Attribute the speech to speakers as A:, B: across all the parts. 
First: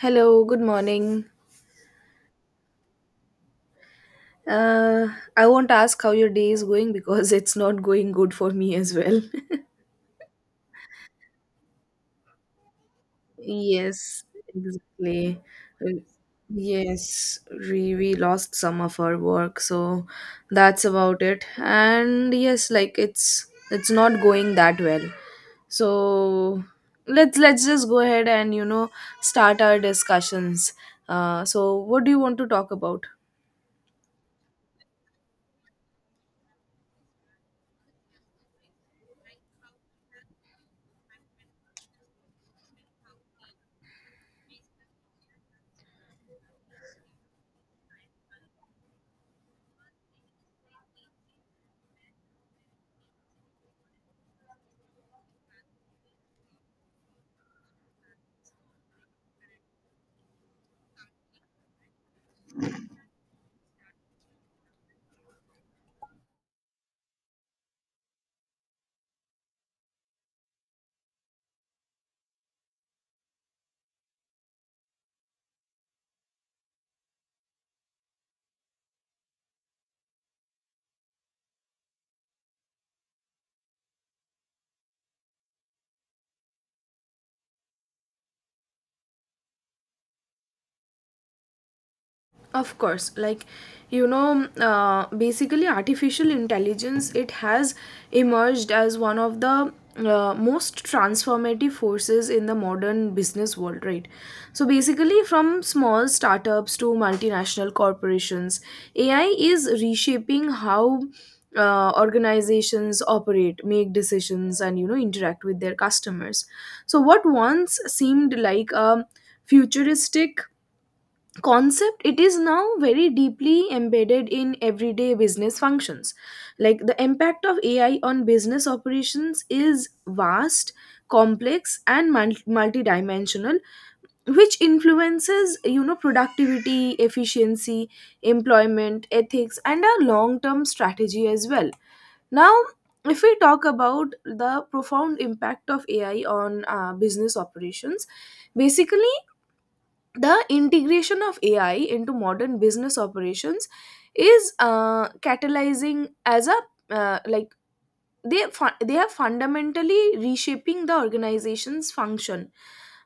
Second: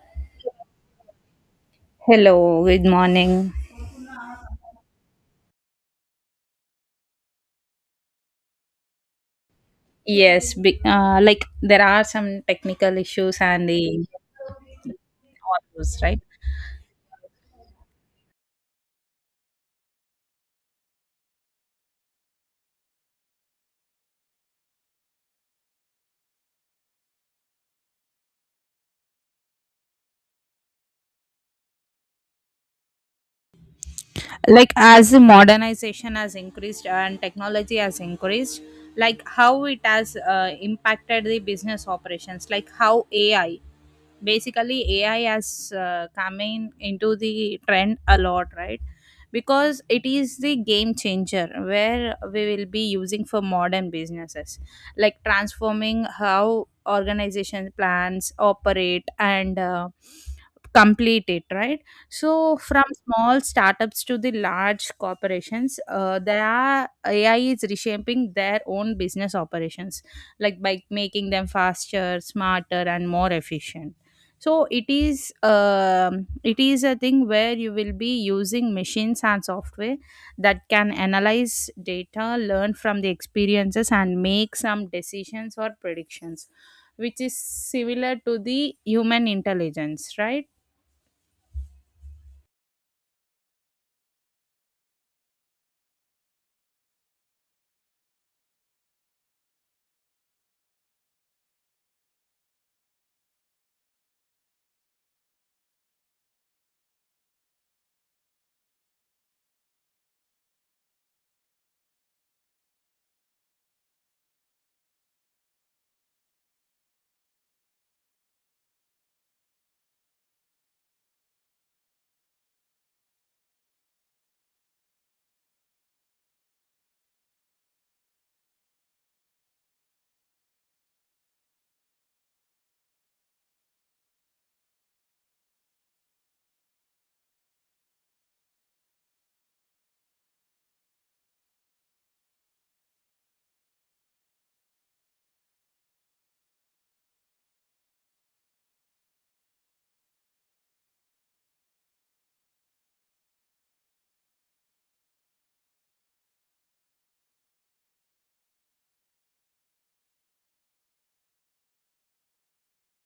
A: Hello, good morning.
B: Hello, good morning.
A: Uh, I won't ask how your day is going because it's not going good for me as well.
B: Like there are some technical issues and the
A: Yes, exactly.
B: all those,
A: Uh,
B: right?
A: Yes, we lost some of our work, so that's about it. And yes, like it's not going that well. So let's just go ahead and start our discussions. So what do you want to talk about?
B: Like as modernization has increased and technology has increased, like how it has impacted the business operations, like how ai has come in into the trend a lot, right? Because it is the game changer where we will be using for modern businesses, like transforming how organization plans operate and complete it, right? So, from small startups to the large corporations, there are AI is reshaping their own business operations, like by making them faster, smarter, and more efficient. So it is a thing where you will be using machines and software that can analyze data, learn from the experiences, and make some decisions or predictions, which is similar to the human intelligence, right?
A: Of course, like, basically artificial intelligence, it has emerged as one of the most transformative forces in the modern business world, right? So basically, from small startups to multinational corporations, AI is reshaping how organizations operate, make decisions, and interact with their customers. So what once seemed like a futuristic concept, it is now very deeply embedded in everyday business functions. Like the impact of AI on business operations is vast, complex, and multidimensional, which influences, you know, productivity, efficiency, employment, ethics, and a long term strategy as well. Now, if we talk about the profound impact of AI on business operations, basically the integration of AI into modern business operations is catalyzing as a uh, like they are fundamentally reshaping the organization's function,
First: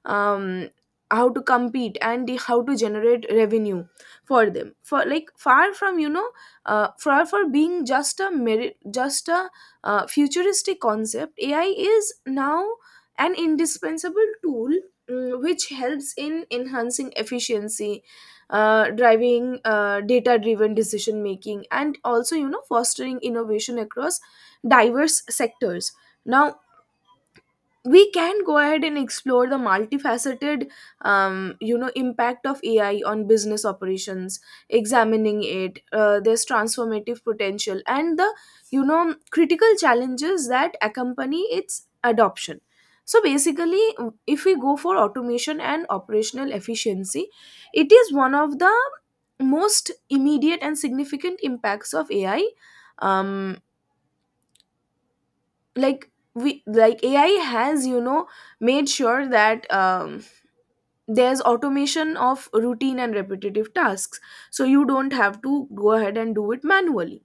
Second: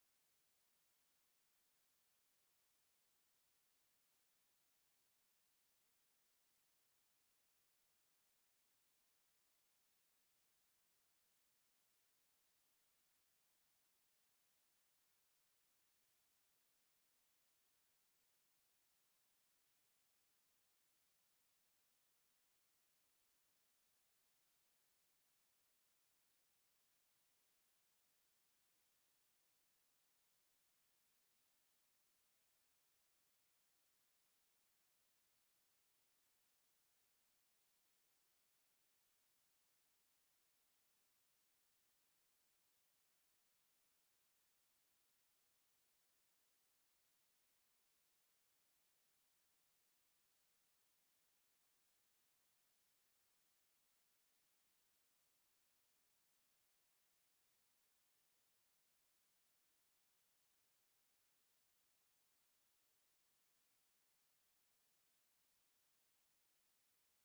A: um, how to compete and how to generate revenue for them. For like, far from, far for being just a merit, just a futuristic concept, AI is now an indispensable tool, which helps in enhancing efficiency, driving data driven decision making, and also, you know, fostering innovation across diverse sectors. Now, we can go ahead and explore the multifaceted you know, impact of AI on business operations, examining it, there's transformative potential and the, you know, critical challenges that accompany its adoption. So basically, if we go for automation and operational efficiency, it is one of the most immediate and significant impacts of AI. Um, like we like AI has, you know, made sure that, there's automation of routine and repetitive tasks, so you don't have to go ahead and do it manually.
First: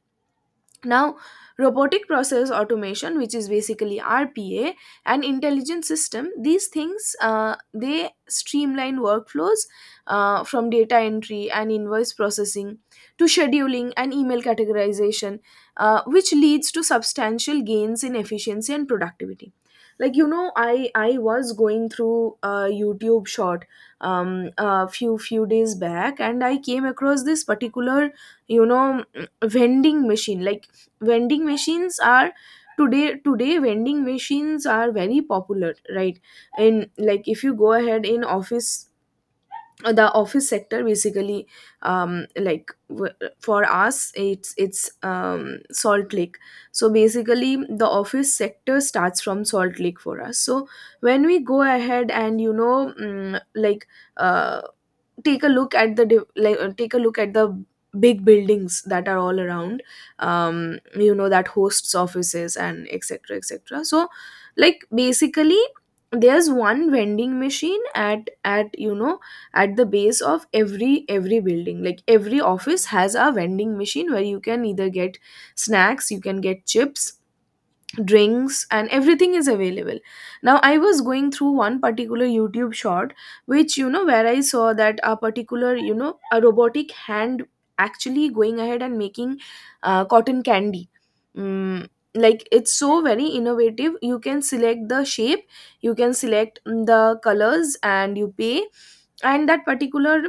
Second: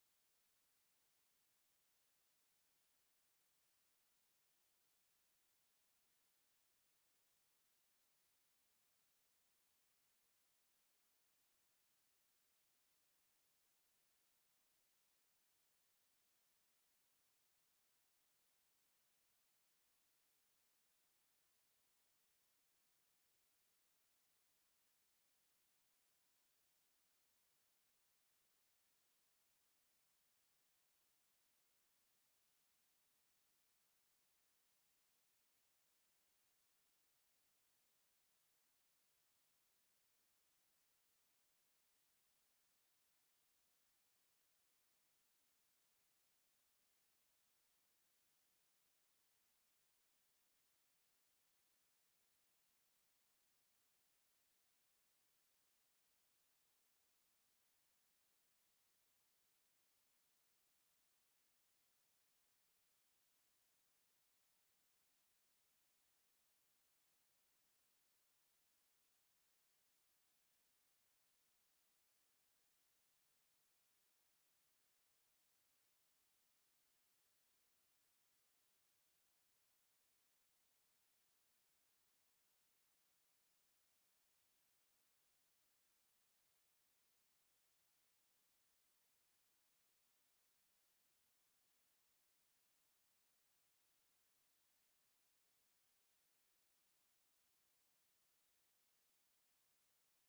A: Now, robotic process automation, which is basically RPA, and intelligent system, these things, they streamline workflows, from data entry and invoice processing to scheduling and email categorization, which leads to substantial gains in efficiency and productivity. Like, you know, I was going through a YouTube short a few days back, and I came across this particular, you know, vending machine. Like, vending machines are today, vending machines are very popular, right? And like, if you go ahead in office, the office sector basically, um like w- for us, it's Salt Lake. So basically the office sector starts from Salt Lake for us. So when we go ahead and, you know, uh take a look at the take a look at the big buildings that are all around, you know, that hosts offices and etc etc. So like basically, there's one vending machine at you know, at the base of every building, like every office has a vending machine where you can either get snacks, you can get chips, drinks, and everything is available. Now, I was going through one particular YouTube short, which, you know, where I saw that a particular, you know, a robotic hand actually going ahead and making cotton candy. mm, like, it's so very innovative. You can select the shape, you can select the colors, and you pay, and that particular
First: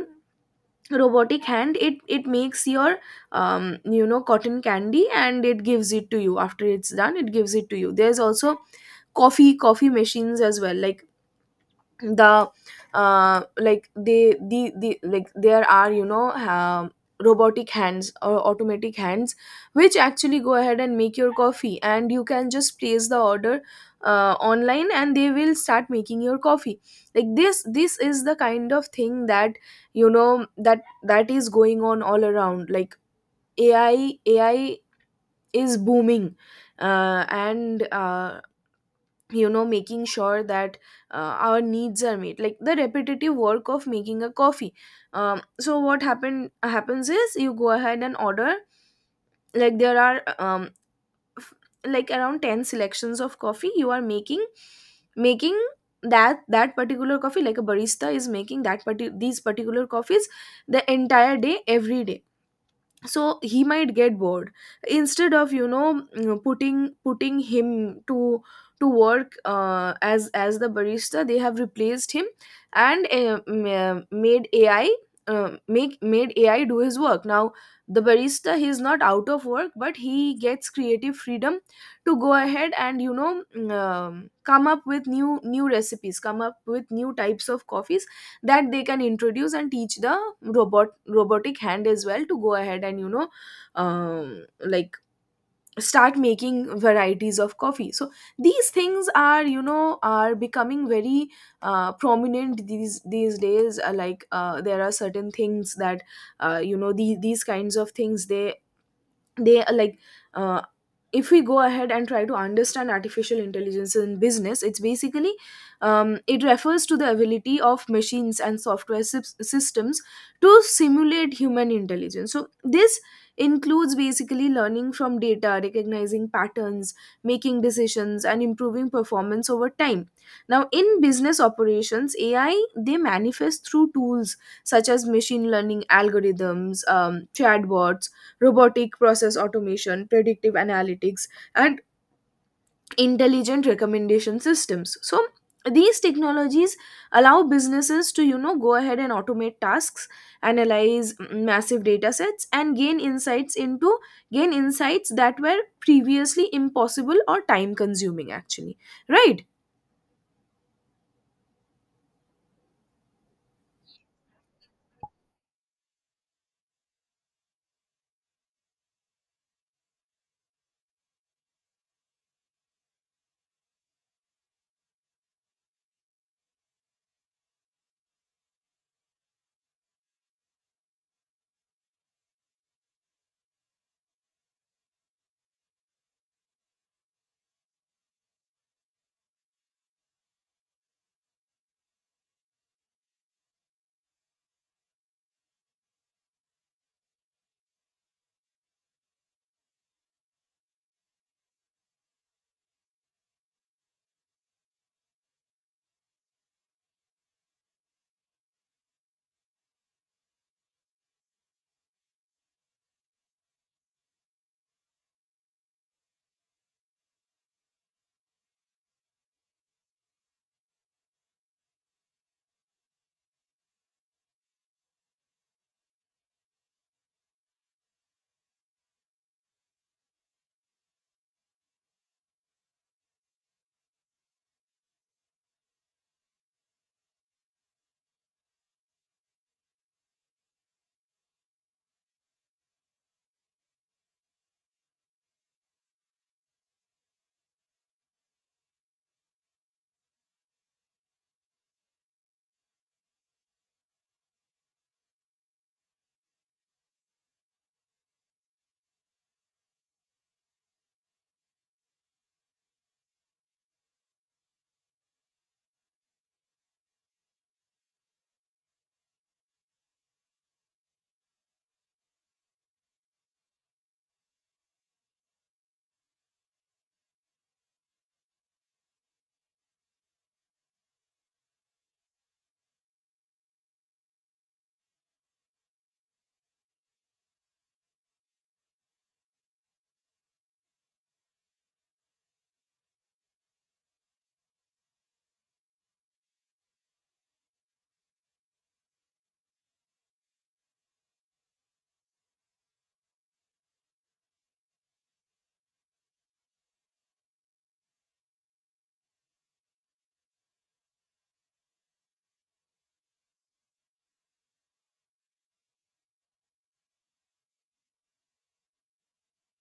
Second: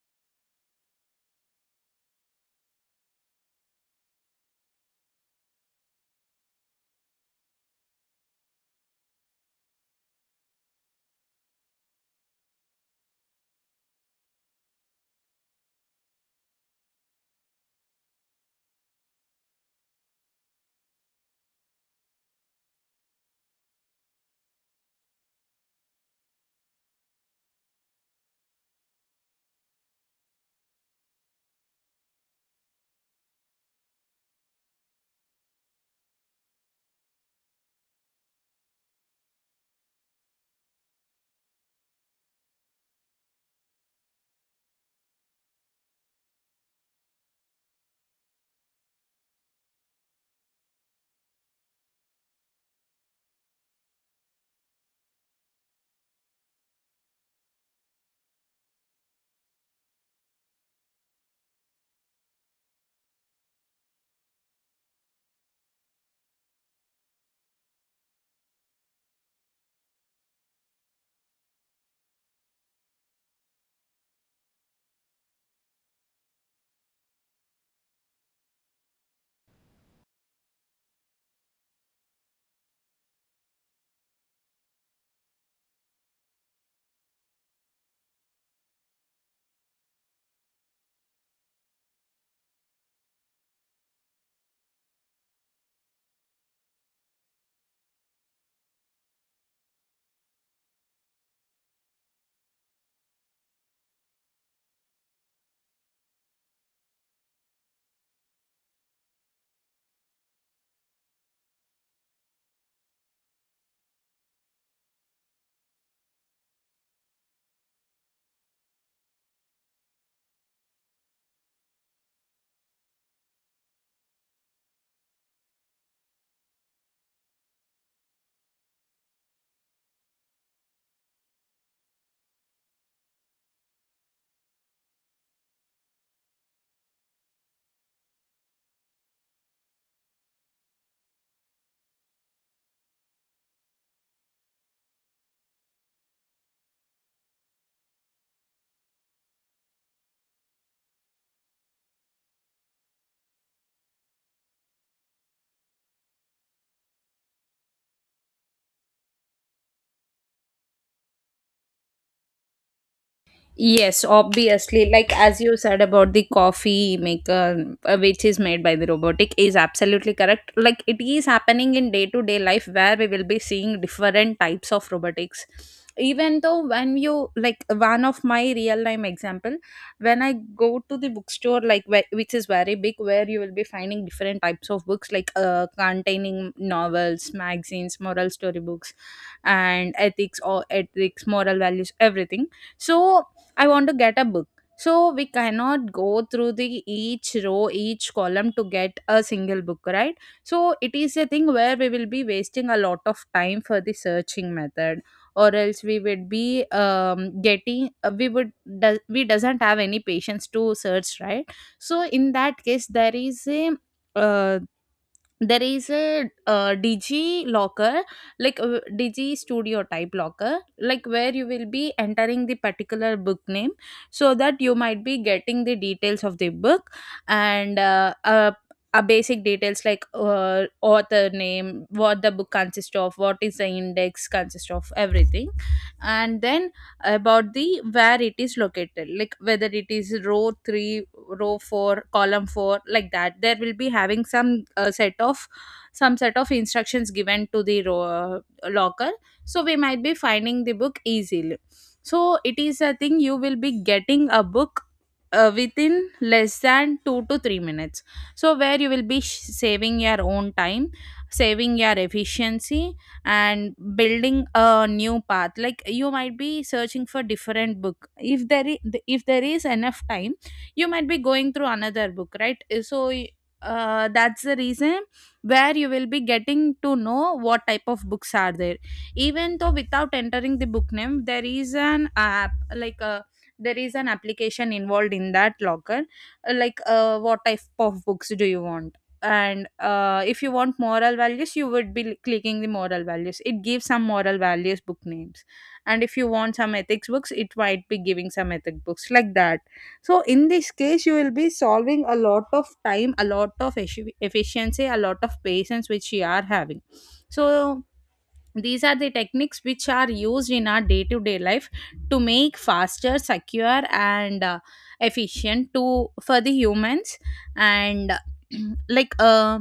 A: robotic hand, it makes your, you know, cotton candy, and it gives it to you. After it's done, it gives it to you. There's also coffee machines as well. Like the like they the like there are, you know, robotic hands or automatic hands which actually go ahead and make your coffee, and you can just place the order online, and they will start making your coffee. Like this is the kind of thing that, you know, that that is going on all around. Like, AI is booming, and you know, making sure that our needs are met, like the repetitive work of making a coffee. So what happens is, you go ahead and order. Like there are, f- like around 10 selections of coffee you are making that particular coffee. Like a barista is making that these particular coffees the entire day, every day, so he might get bored. Instead of, you know, putting him to work as as the barista, they have replaced him and, made AI do his work. Now, the barista, he is not out of work, but he gets creative freedom to go ahead and, you know, come up with new recipes, come up with new types of coffees that they can introduce and teach the robotic hand as well to go ahead and, you know, um, like start making varieties of coffee. So these things are, you know, are becoming very prominent these days. There are certain things that, you know, these kinds of things, they are like, uh, if we go ahead and try to understand artificial intelligence in business, it's basically, it refers to the ability of machines and software systems to simulate human intelligence. So this includes basically learning from data, recognizing patterns, making decisions, and improving performance over time. Now, in business operations, AI, they manifest through tools such as machine learning algorithms, chatbots, robotic process automation, predictive analytics, and intelligent recommendation systems. So these technologies allow businesses to, you know, go ahead and automate tasks, analyze massive data sets, and gain insights that were previously impossible or time consuming, actually, right?
B: Yes, obviously, like as you said about the coffee maker, which is made by the robotic, is absolutely correct. Like it is happening in day to day life where we will be seeing different types of robotics. Even though, when you, like, one of my real time example, when I go to the bookstore, like, where, which is very big, where you will be finding different types of books, like containing novels, magazines, moral story books, and ethics or ethics, moral values, everything. So I want to get a book. So we cannot go through the each row, each column to get a single book, right? So it is a thing where we will be wasting a lot of time for the searching method, or else we would be getting we would do, we doesn't have any patience to search, right? So in that case, uh, there is a digi locker, like digi studio type locker, like where you will be entering the particular book name so that you might be getting the details of the book, and basic details like author name, what the book consists of, what is the index consists of, everything. And then about the where it is located, like whether it is row 3, row 4, column 4, like that there will be having some set of instructions given to the row, locker, so we might be finding the book easily. So it is a thing you will be getting a book within less than 2 to 3 minutes, so where you will be saving your own time, saving your efficiency, and building a new path, like you might be searching for different book if there is, if there is enough time, you might be going through another book, right? So that's the reason where you will be getting to know what type of books are there. Even though without entering the book name, there is an app, like a, there is an application involved in that locker, like what type of books do you want, and if you want moral values, you would be clicking the moral values, it gives some moral values book names. And if you want some ethics books, it might be giving some ethic books, like that. So in this case, you will be solving a lot of time, a lot of efficiency, a lot of patience which you are having. So these are the techniques which are used in our day to day life to make faster, secure, and efficient to for the humans. And like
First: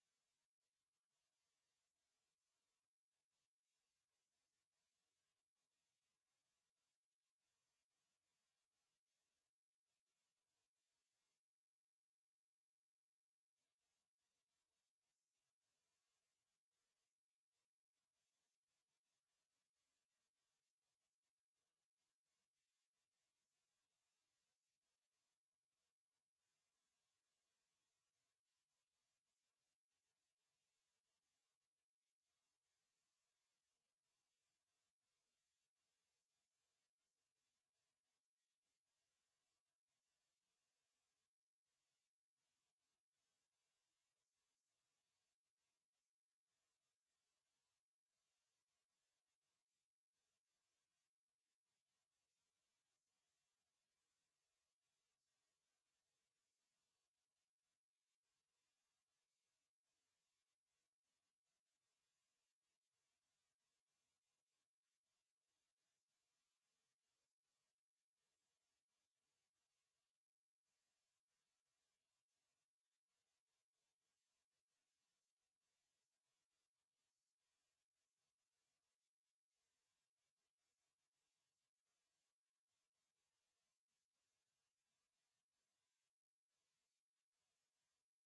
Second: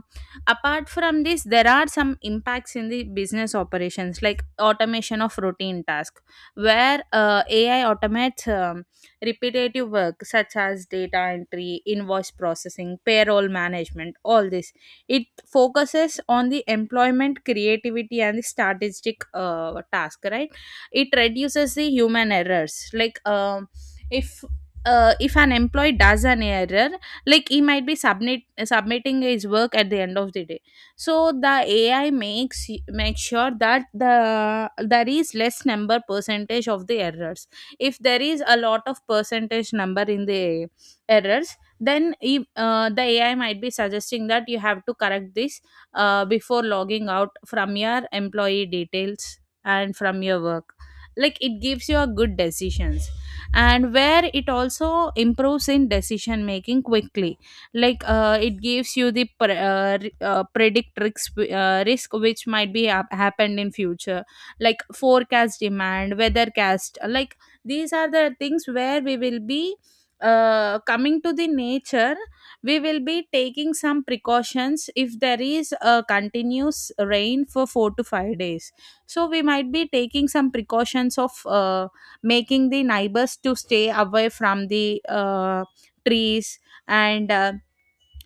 B: apart from this, there are some impacts in the business operations, like automation of routine tasks, where ai automates repetitive work such as data entry, invoice processing, payroll management, all this. It focuses on the employment, creativity, and the strategic task, right? It reduces the human errors. Like, if if an employee does an error, like he might be submitting his work at the end of the day. So the AI makes make sure that the there is less number percentage of the errors. If there is a lot of percentage number in the errors, then the ai might be suggesting that you have to correct this before logging out from your employee details and from your work. Like it gives you a good decisions, and where it also improves in decision making quickly. Like it gives you the predict risks, risk which might be happened in future, like forecast demand, weathercast, like these are the things where we will be coming to the nature. We will be taking some precautions if there is a continuous rain for 4 to 5 days, so we might be taking some precautions of making the neighbors to stay away from the trees, and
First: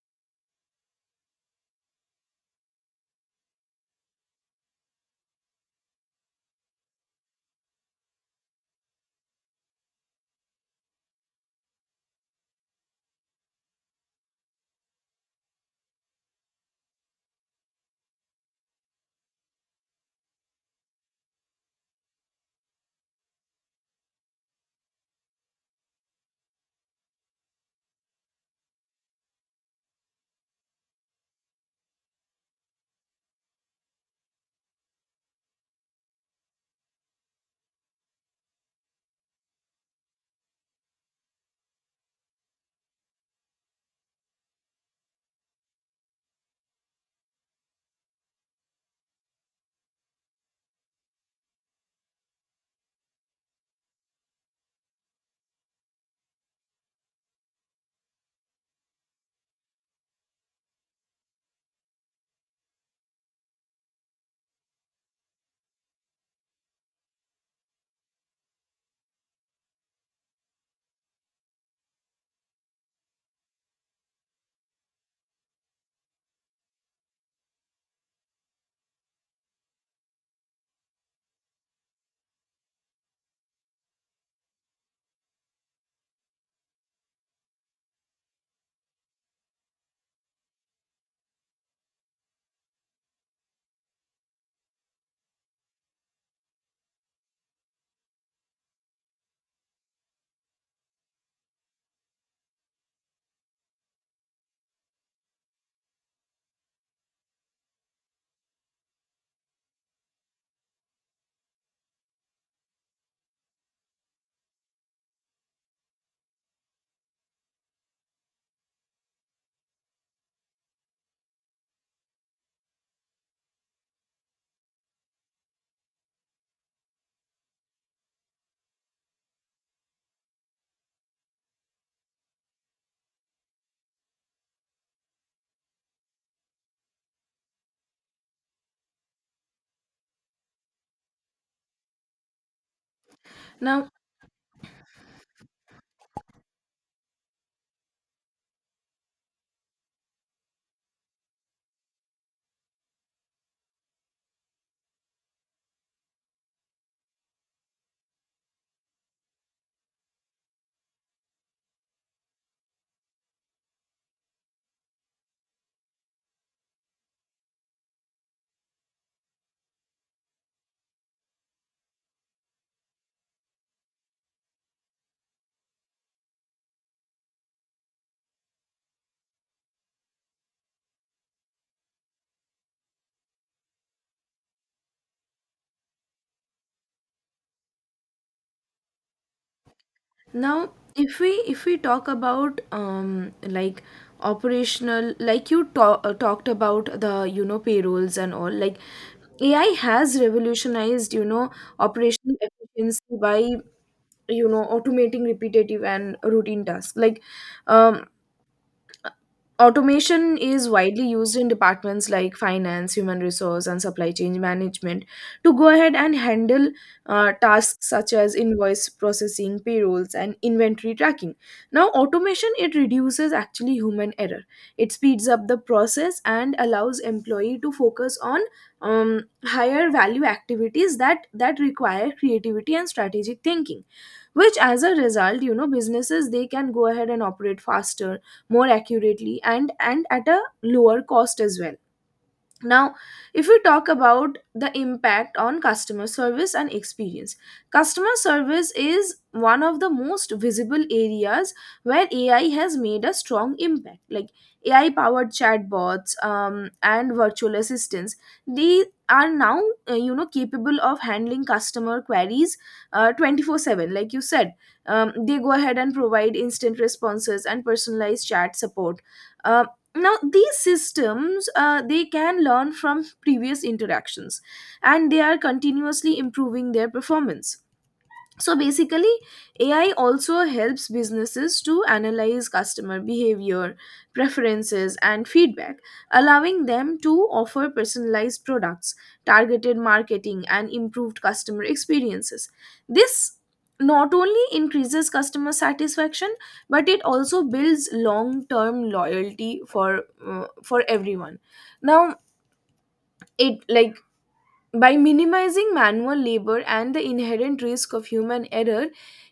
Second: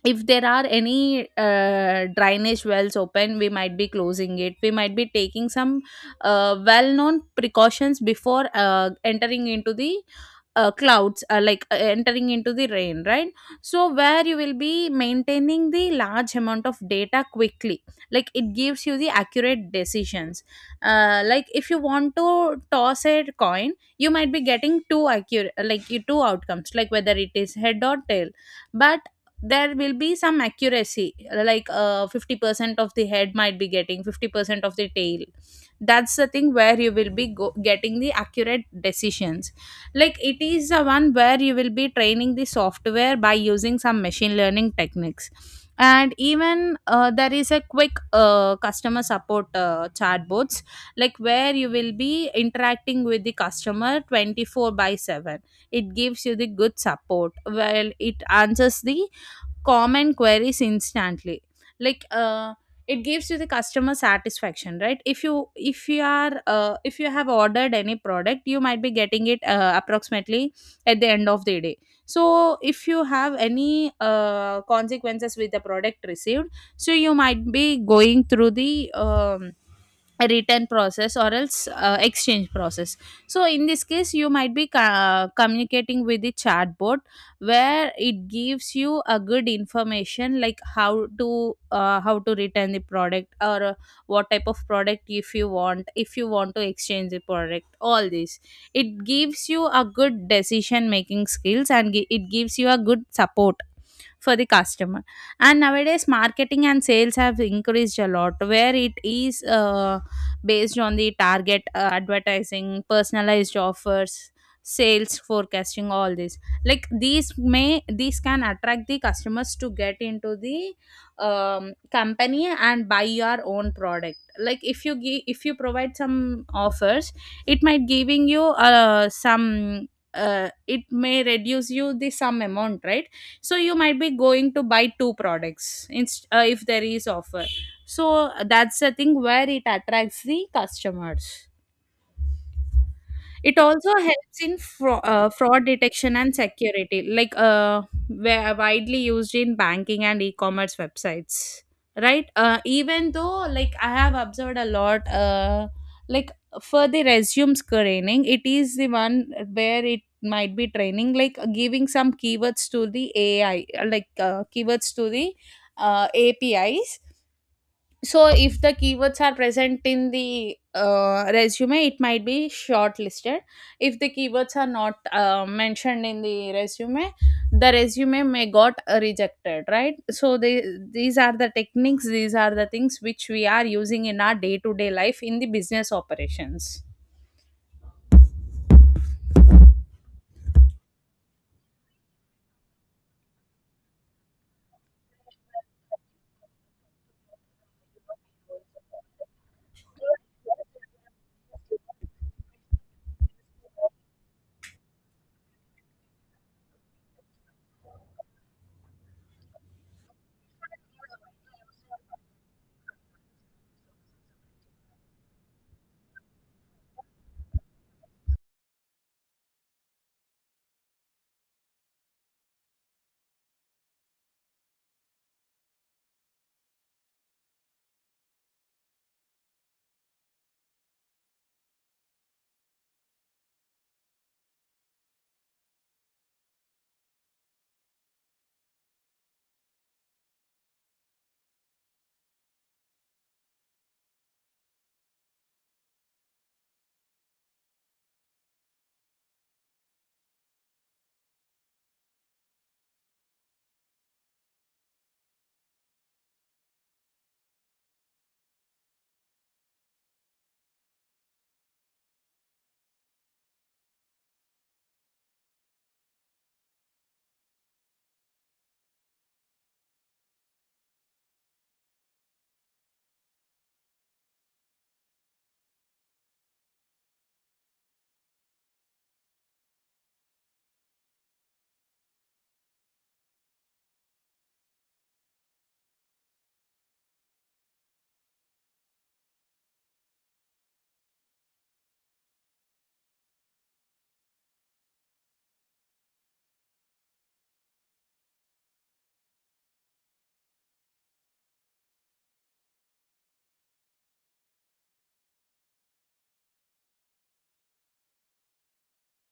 B: if there are any drainage wells open, we might be closing it. We might be taking some well known precautions before entering into the clouds like entering into the rain, right? So where you will be maintaining the large amount of data quickly, like it gives you the accurate decisions. Like if you want to toss a coin, you might be getting two accurate, like you two outcomes, like whether it is head or tail. But there will be some accuracy, like 50% of the head, might be getting 50% of the tail. That's the thing where you will be getting the accurate decisions, like it is the one where you will be training the software by using some machine learning techniques. And even there is a quick customer support chatbots, like where you will be interacting with the customer 24 by 7. It gives you the good support. Well, it answers the common queries instantly. Like it gives you the customer satisfaction, right? If you, if you are if you have ordered any product, you might be getting it approximately at the end of the day. So if you have any consequences with the product received, so you might be going through the um, a return process or else exchange process. So in this case, you might be communicating with the chatbot, where it gives you a good information, like how to return the product, or what type of product, if you want, if you want to exchange the product, all this. It gives you a good decision making skills and it gives you a good support for the customer. And nowadays, marketing and sales have increased a lot, where it is based on the target advertising, personalized offers, sales forecasting, all this. Like these may, these can attract the customers to get into the company and buy your own product. Like if you give, if you provide some offers, it might giving you some it may reduce you the some amount, right? So you might be going to buy two products if there is offer. So that's the thing where it attracts the customers. It
A: Now,
B: also helps in fraud detection and security, like widely used in banking and e-commerce websites, right? Even though, like, I have observed a lot, like for the resume screening, it is the one where it might be training, like giving some keywords to the ai, keywords to the apis. So if the keywords are present in the resume, it might be shortlisted. If the keywords are not mentioned in the resume may got rejected, right? So these are the techniques, these are the things which we are using in our day-to-day life in the business operations.
A: Now, if we talk about, operational, like you talked about the, you know, payrolls and all, like AI has revolutionized, you know, operational efficiency by, you know, automating repetitive and routine tasks. Like, um, automation is widely used in departments like finance, human resource, and supply chain management to go ahead and handle tasks such as invoice processing, payrolls, and inventory tracking. Now, automation, it reduces actually human error. It speeds up the process and allows employee to focus on higher value activities that require creativity and strategic thinking, which as a result, you know, businesses, they can go ahead and operate faster, more accurately, and at a lower cost as well. Now, if we talk about the impact on customer service and experience, customer service is one of the most visible areas where AI has made a strong impact. Like, AI powered chatbots, and virtual assistants, they are now you know, capable of handling customer queries 24/7, like you said. They go ahead and provide instant responses and personalized chat support. Um, Now these systems, they can learn from previous interactions, and they are continuously improving their performance. So basically, AI also helps businesses to analyze customer behavior, preferences, and feedback, allowing them to offer personalized products, targeted marketing, and improved customer experiences. This not only increases customer satisfaction, but it also builds long term loyalty for, for everyone. Now, it like, by minimizing manual labor and the inherent risk of human error,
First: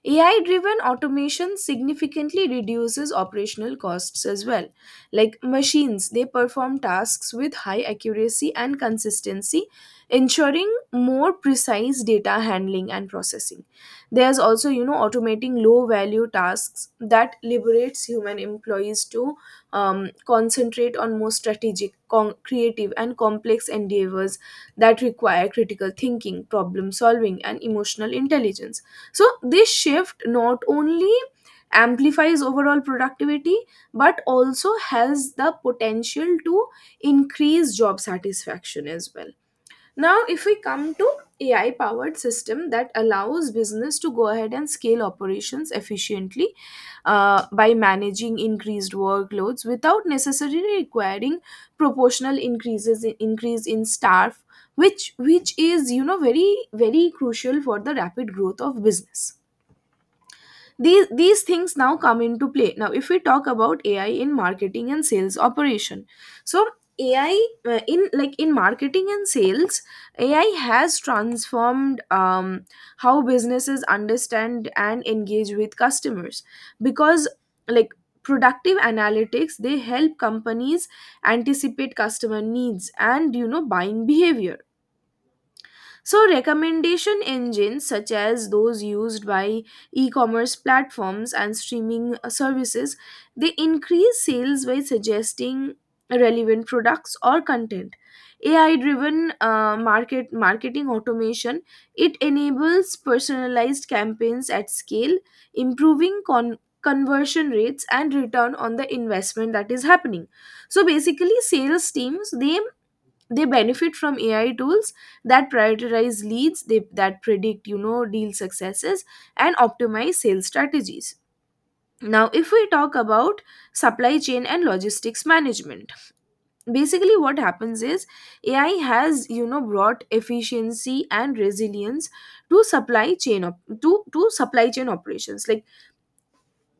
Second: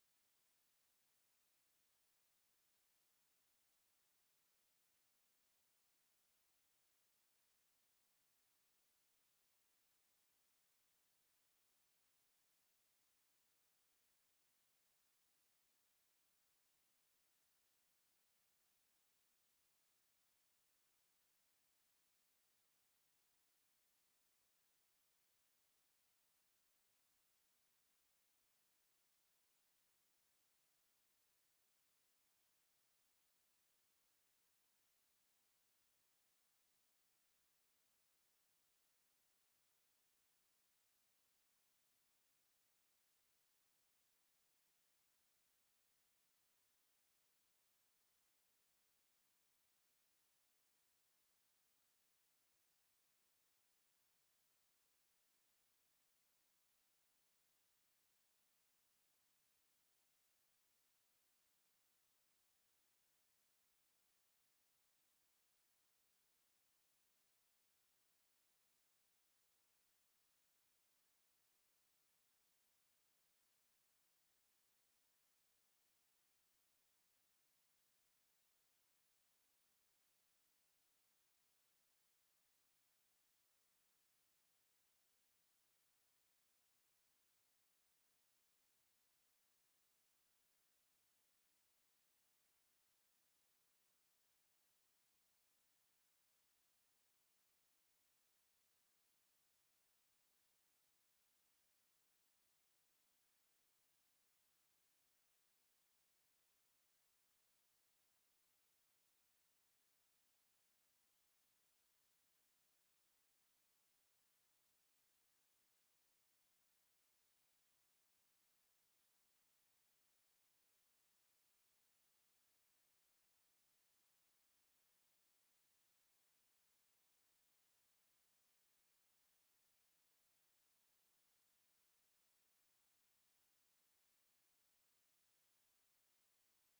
A: AI driven automation significantly reduces operational costs as well. Like, machines, they perform tasks with high accuracy and consistency, ensuring more precise data handling and processing. There's also, you know, automating low value tasks that liberates human employees to, concentrate on more strategic, creative, and complex endeavors that require critical thinking, problem solving, and emotional intelligence. So this shift not only amplifies overall productivity, but also has the potential to increase job satisfaction as well. Now, if we come to AI powered system that allows business to go ahead and scale operations efficiently by managing increased workloads without necessarily requiring proportional increase in staff, which is, you know, very crucial for the rapid growth of business. These things now come into play. Now, if we talk about AI in marketing and sales operation, so AI, in marketing and sales, AI has transformed, how businesses understand and engage with customers, because like, productive analytics, they help companies anticipate customer needs and, you know, buying behavior. So, recommendation engines, such as those used by e-commerce platforms and streaming services, they increase sales by suggesting relevant products or content. AI-driven marketing automation it enables personalized campaigns at scale, improving conversion rates and return on the investment that is happening. So basically, sales teams they benefit from AI tools that prioritize leads, that predict, you know, deal successes and optimize sales strategies. Now if we talk about supply chain and logistics management, basically what happens is AI has, you know, brought efficiency and resilience to supply chain op- to supply chain operations. Like,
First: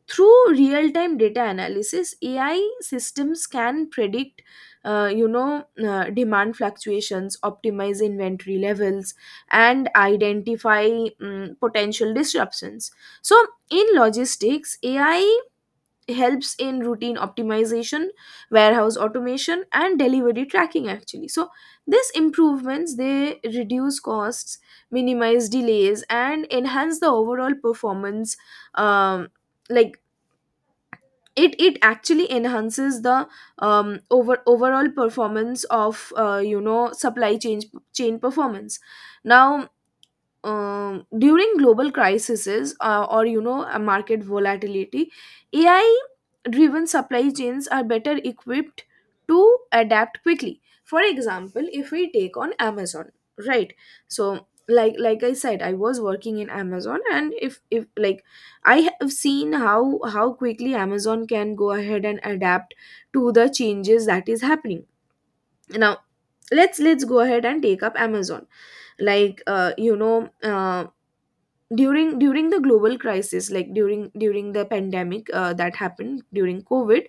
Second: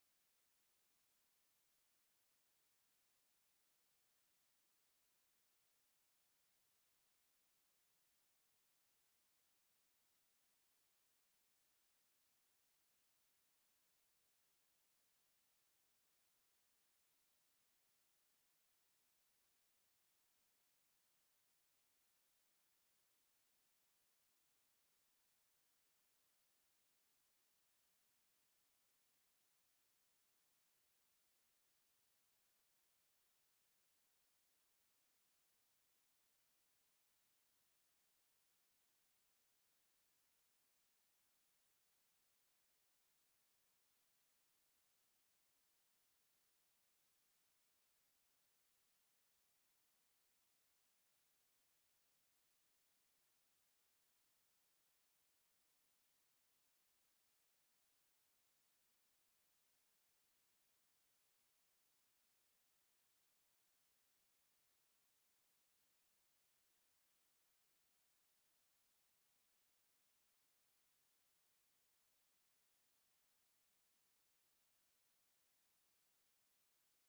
A: through real time data analysis, AI systems can predict, you know, demand fluctuations, optimize inventory levels, and identify potential disruptions. So in logistics, AI helps in routine optimization, warehouse automation, and delivery tracking. Actually, so these improvements, they reduce costs, minimize delays, and enhance the overall performance. um, like, it actually enhances the overall performance of, you know, supply chain performance. Now during global crises, or, you know, a market volatility, ai driven supply chains are better equipped to adapt quickly. For example, if we take on Amazon, right? So like I said, I was working in Amazon, and if like, I have seen how quickly Amazon can go ahead and adapt to the changes that is happening. Now let's go ahead and take up Amazon. Like, you know, during the global crisis, like during the pandemic that happened during COVID,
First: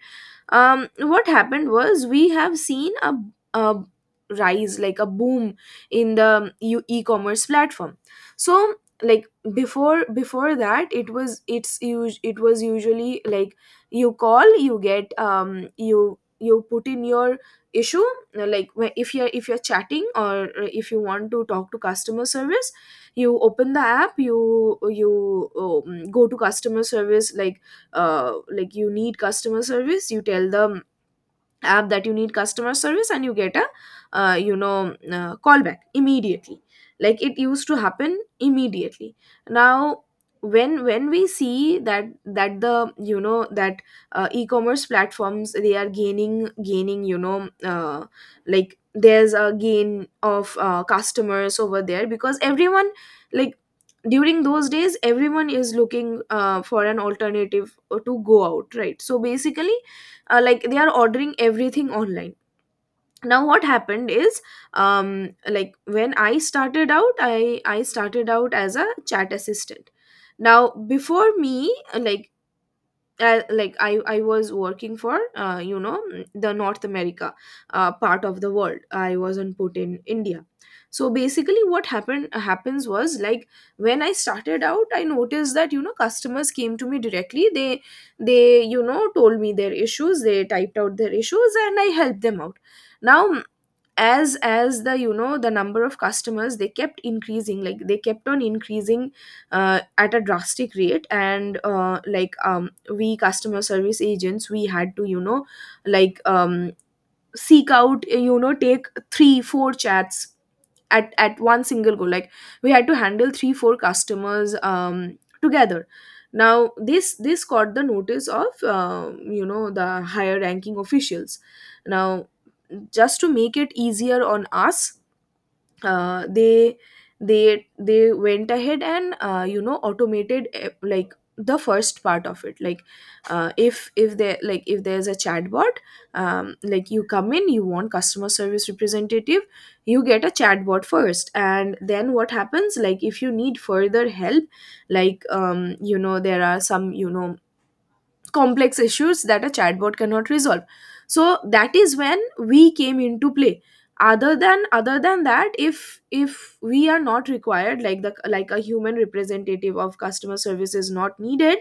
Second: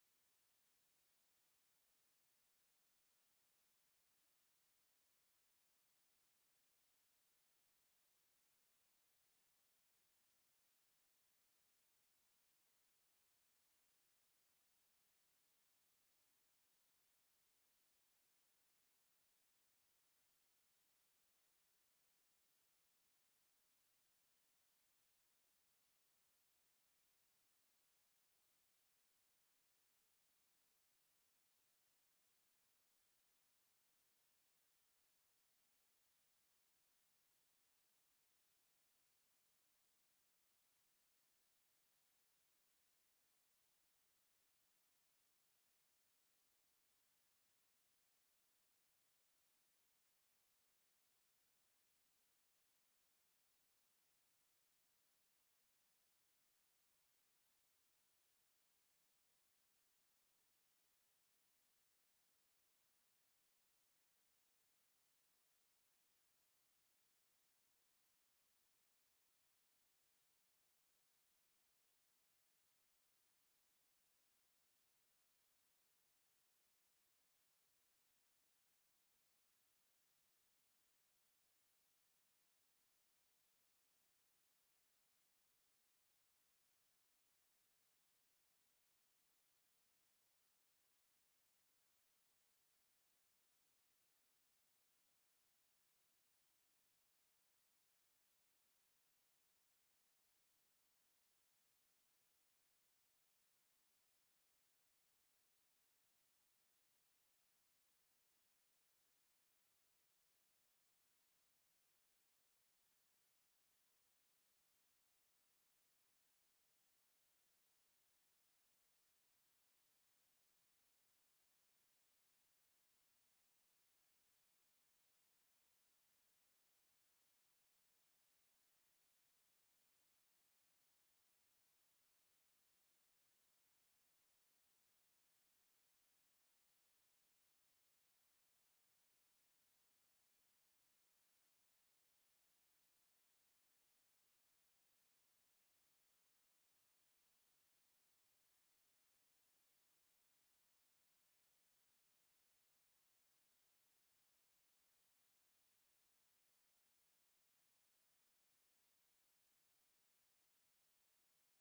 A: what happened was we have seen a rise, like a boom, in the e-commerce platform. So, like, before that, it was usually like, you call, you get, you put in your issue. Like, if you're, chatting, or if you want to talk to customer service, you open the app, you, go to customer service. Like, like, you need customer service, you tell them app that you need customer service, and you get a, you know, callback immediately. Like, it used to happen immediately. Now when we see that the, you know, that e-commerce platforms, they are gaining, you know, like, there's a gain of, customers over there, because everyone, like, during those days, everyone is looking, for an alternative, to go out, right? So basically, like, they are ordering everything online. Now what happened is, like, when I started out, I started out as a chat assistant. Now before me, like, like, I was working for, you know, the North America part of the world. I wasn't put in India. So basically what happened happens was, like, when I started out, I noticed that, you know, customers came to me directly. They, you know, told me their issues, they typed out their issues, and I helped them out. Now as the, you know, the number of customers, they kept increasing, like they kept on increasing at a drastic rate. And like, we customer service agents, we had to, you know, like, seek out, you know, take 3 4 chats at one single go. Like, we had to handle 3 4 customers, together. Now this caught the notice of, you know, the higher ranking officials. Now just to make it easier on us, they, they went ahead and, you know, automated like the first part of it. Like, if there like, if there's a chatbot, like, you come in, you want customer service representative, you get a chatbot first, and then what happens, like, if you need further help, like, you know, there are some, you know, complex issues that a chatbot cannot resolve. So that is when we came into play. Other than that, if we are not required, like the, like a human representative of customer service is not needed,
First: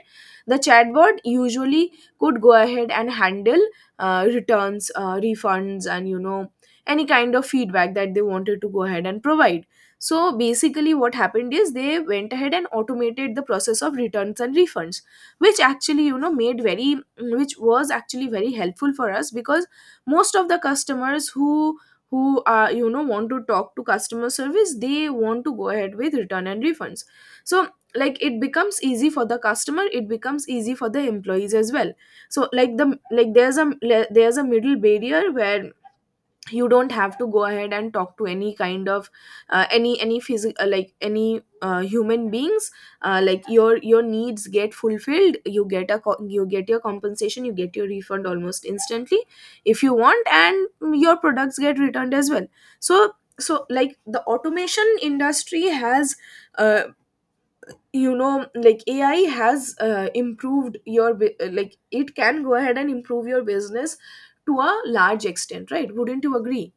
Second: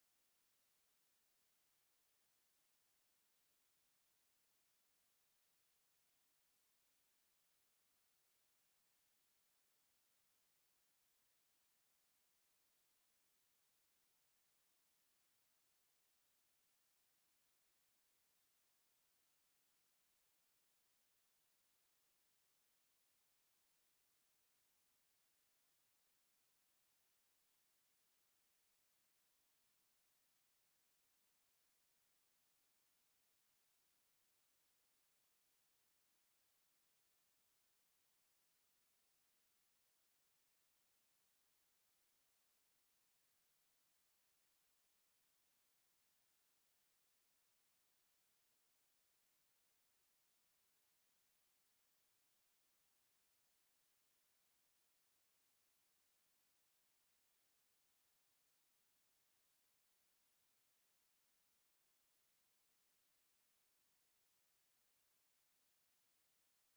A: the chatbot usually could go ahead and handle returns, refunds, and, you know, any kind of feedback that they wanted to go ahead and provide. So basically what happened is they went ahead and automated the process of returns and refunds, which actually, you know, made very which was actually very helpful for us, because most of the customers who you know, want to talk to customer service, they want to go ahead with return and refunds. So, like, it becomes easy for the customer, it becomes easy for the employees as well. So, like the, like there's a, middle barrier where you don't have to go ahead and talk to any kind of, any physical, like any, human beings. Like, your needs get fulfilled, you get a, you get your compensation, you get your refund almost instantly if you want, and your products get returned as well. So, like, the automation industry has, uh, you know, like, AI has, improved your, like, it can go ahead and improve your business to a large extent, right? Wouldn't you agree?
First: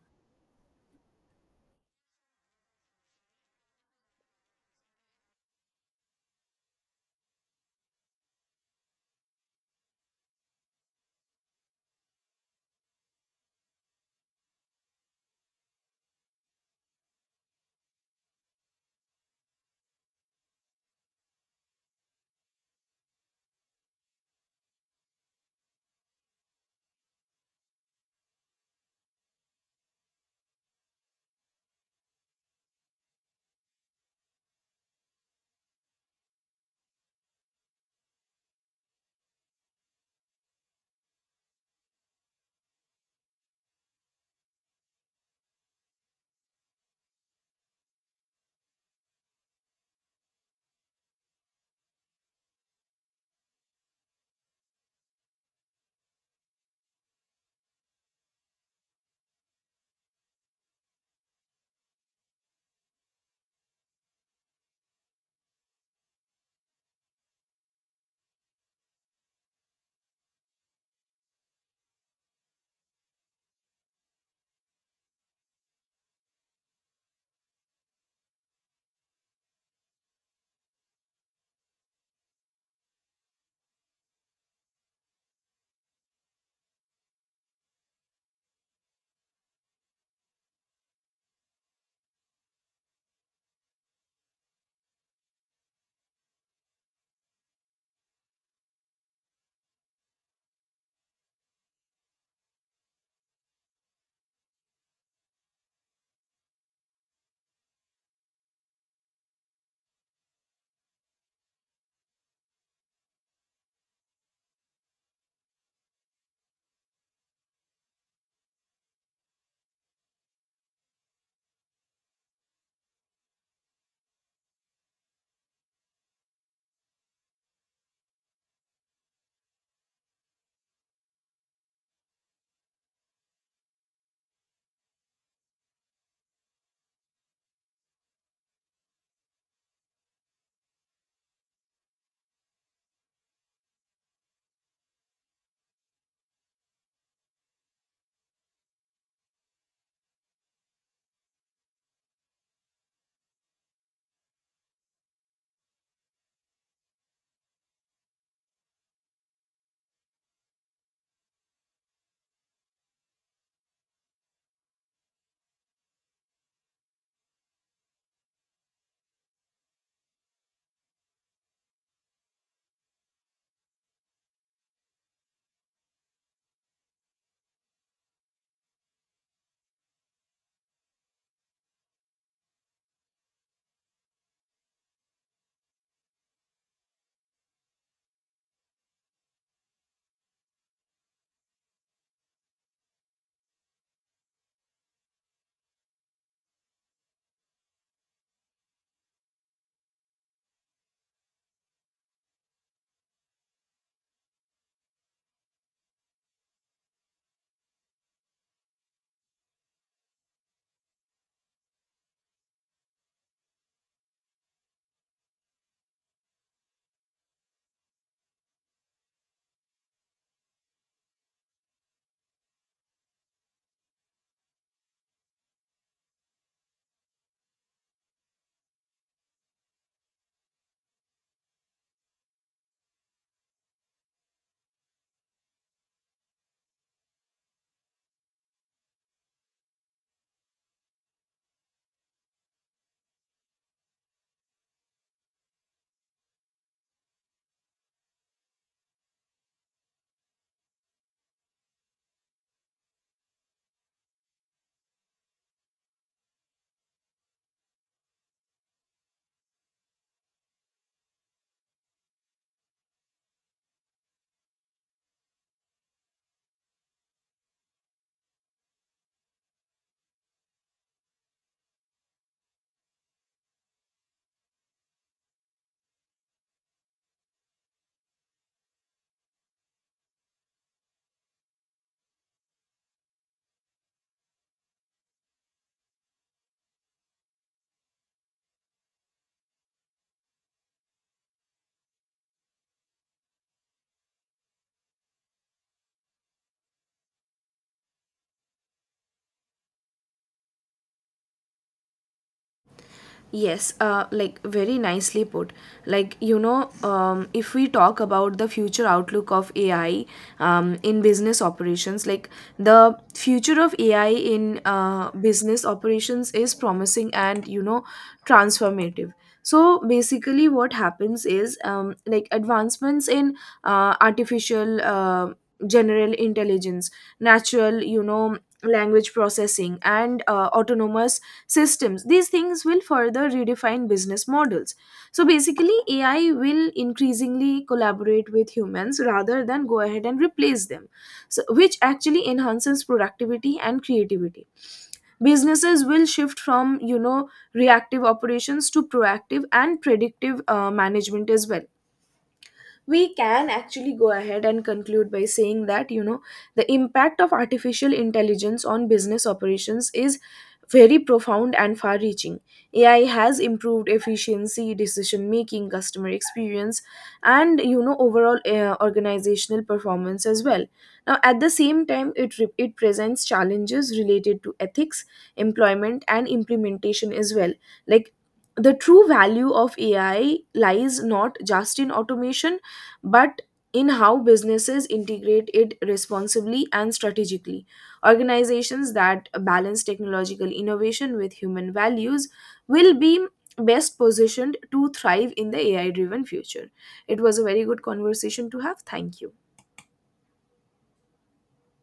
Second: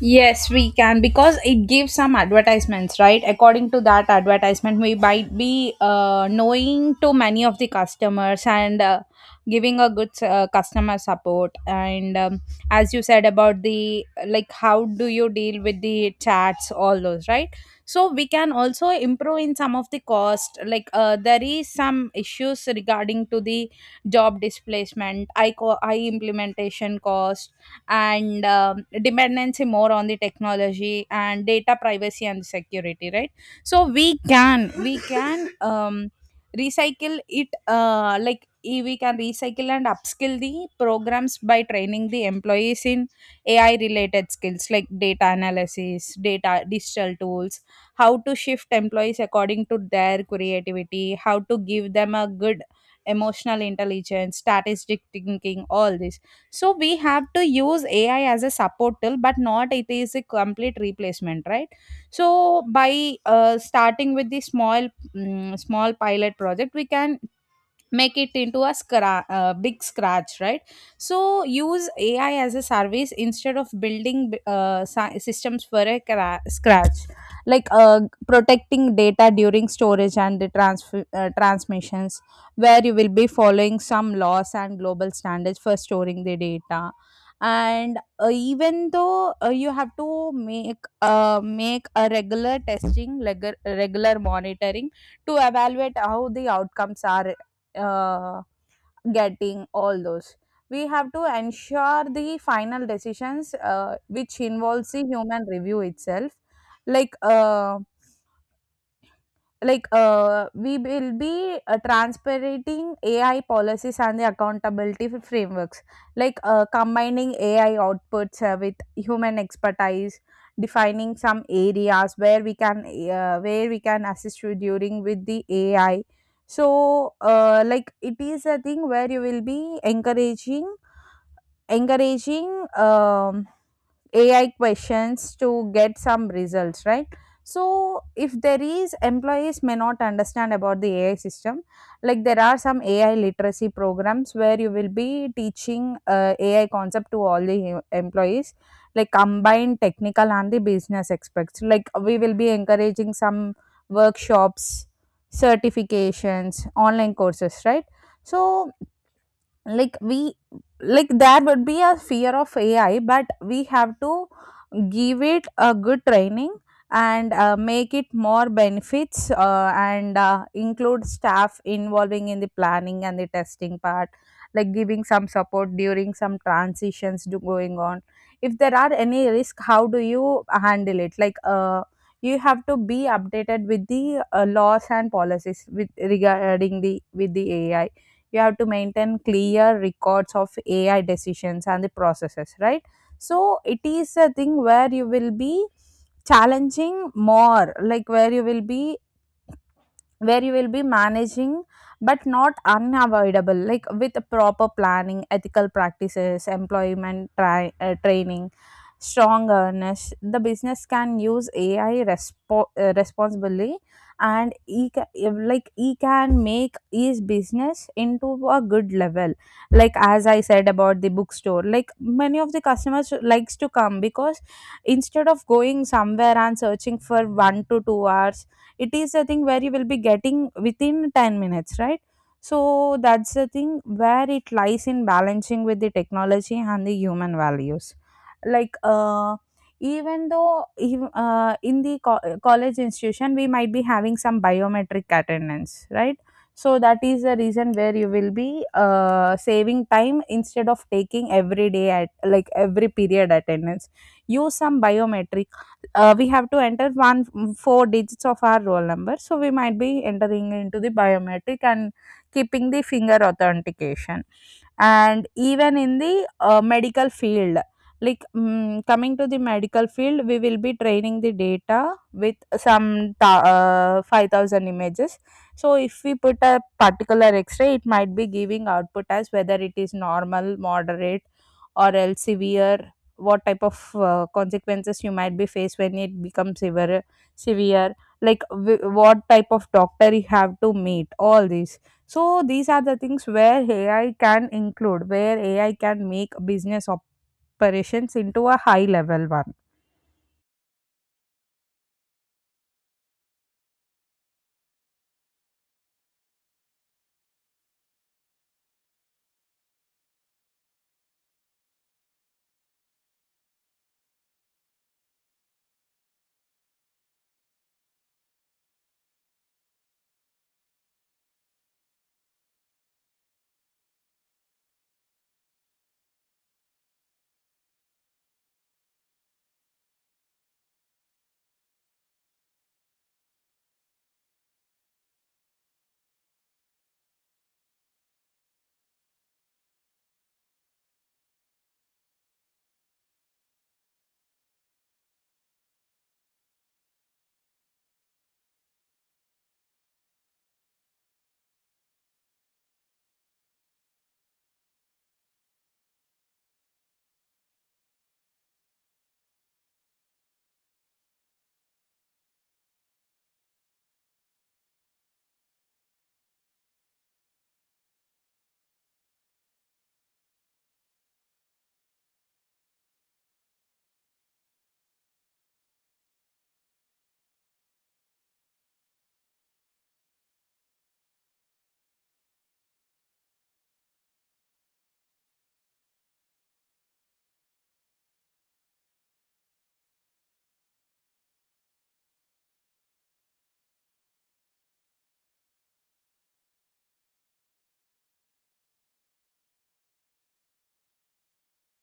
B: Yes, we can, because it gives some advertisements, right? According to that advertisement, we might be knowing to many of the customers and giving a good customer support. And as you said about the, like, how do you deal with the chats, all those, right? So we can also improve in some of the cost. Like there is some issues regarding to the job displacement, I implementation cost and dependency more on the technology and data privacy and security, right? So we can recycle it, we can recycle and upskill the programs by training the employees in ai related skills like data analysis, data digital tools, how to shift employees according to their creativity, how to give them a good emotional intelligence, statistic thinking, all this. So we have to use ai as a support tool, but not it is a complete replacement, right? So by starting with the small small pilot project, we can make it into a big scratch, right? So use ai as a service instead of building systems for a scratch. Like protecting data during storage and the transfer transmissions, where you will be following some laws and global standards for storing the data. And even though, you have to make, make a regular testing, like regular monitoring to evaluate how the outcomes are, uh, getting all those. We have to ensure the final decisions which involves the human review itself. like uh, we will be transparting ai policies and the accountability frameworks, like combining ai outputs with human expertise, defining some areas where we can, where we can assist you during with the ai. So like it is a thing where you will be encouraging, encouraging um, AI questions to get some results, right? So if there is employees may not understand about the AI system, like there are some AI literacy programs where you will be teaching, AI concept to all the employees, like combined technical and the business aspects. Like we will be encouraging some workshops, certifications, online courses, right? So, like we like there would be a fear of ai, but we have to give it a good training and make it more benefits, and include staff involving in the planning and the testing part, like giving some support during some transitions do going on. If there are any risk, how do you handle it? You have to be updated with the laws and policies with regarding the with the ai. You have to maintain clear records of ai decisions and the processes, right? So it is a thing where you will be challenging more, like where you will be, where you will be managing, but not unavoidable. Like with proper planning, ethical practices, employment training, strong awareness, the business can use ai responsibly, and he ca- if- like he can make his business into a good level. Like as I said about the bookstore, like many of the customers likes to come because instead of going somewhere and searching for 1 to 2 hours, it is a thing where you will be getting within 10 minutes, right? So that's the thing where it lies in balancing with the technology and the human values. like uh, even though, in the college institution, we might be having some biometric attendance, right? So that is the reason where you will be saving time instead of taking every day at, like, every period attendance. Use some biometric, we have to enter one four digits of our roll number, so we might be entering into the biometric and keeping the finger authentication. And even in the medical field, like, coming to the medical field, we will be training the data with some 5,000 images. So if we put a particular x-ray, it might be giving output as whether it is normal, moderate, or else severe. What type of consequences you might be faced when it becomes severe? Severe, like what type of doctor you have to meet, all these. So these are the things where ai can include, where ai can make business operations into a high level one.
A: Yes, like, very nicely put. Like, you know, if we talk about the future outlook of AI, in business operations, like, the future of AI in, business operations is promising and, you know, transformative. So basically, what happens is, like, advancements in, artificial, general intelligence, natural, you know, language processing, and, autonomous systems, these things will further redefine business models. So basically, AI will increasingly collaborate with humans rather than go ahead and replace them, so, which actually enhances productivity and creativity. Businesses will shift from, you know, reactive operations to proactive and predictive, management as well. We can actually go ahead and conclude by saying that, you know, the impact of artificial intelligence on business operations is very profound and far reaching. AI has improved efficiency, decision making, customer experience, and, you know, overall, organizational performance as well. Now at the same time, it it presents challenges related to ethics, employment, and implementation as well. Like, the true value of AI lies not just in automation, but in how businesses integrate it responsibly and strategically. Organizations that balance technological innovation with human values will be best positioned to thrive in the AI driven future. It was a very good conversation to have. Thank you.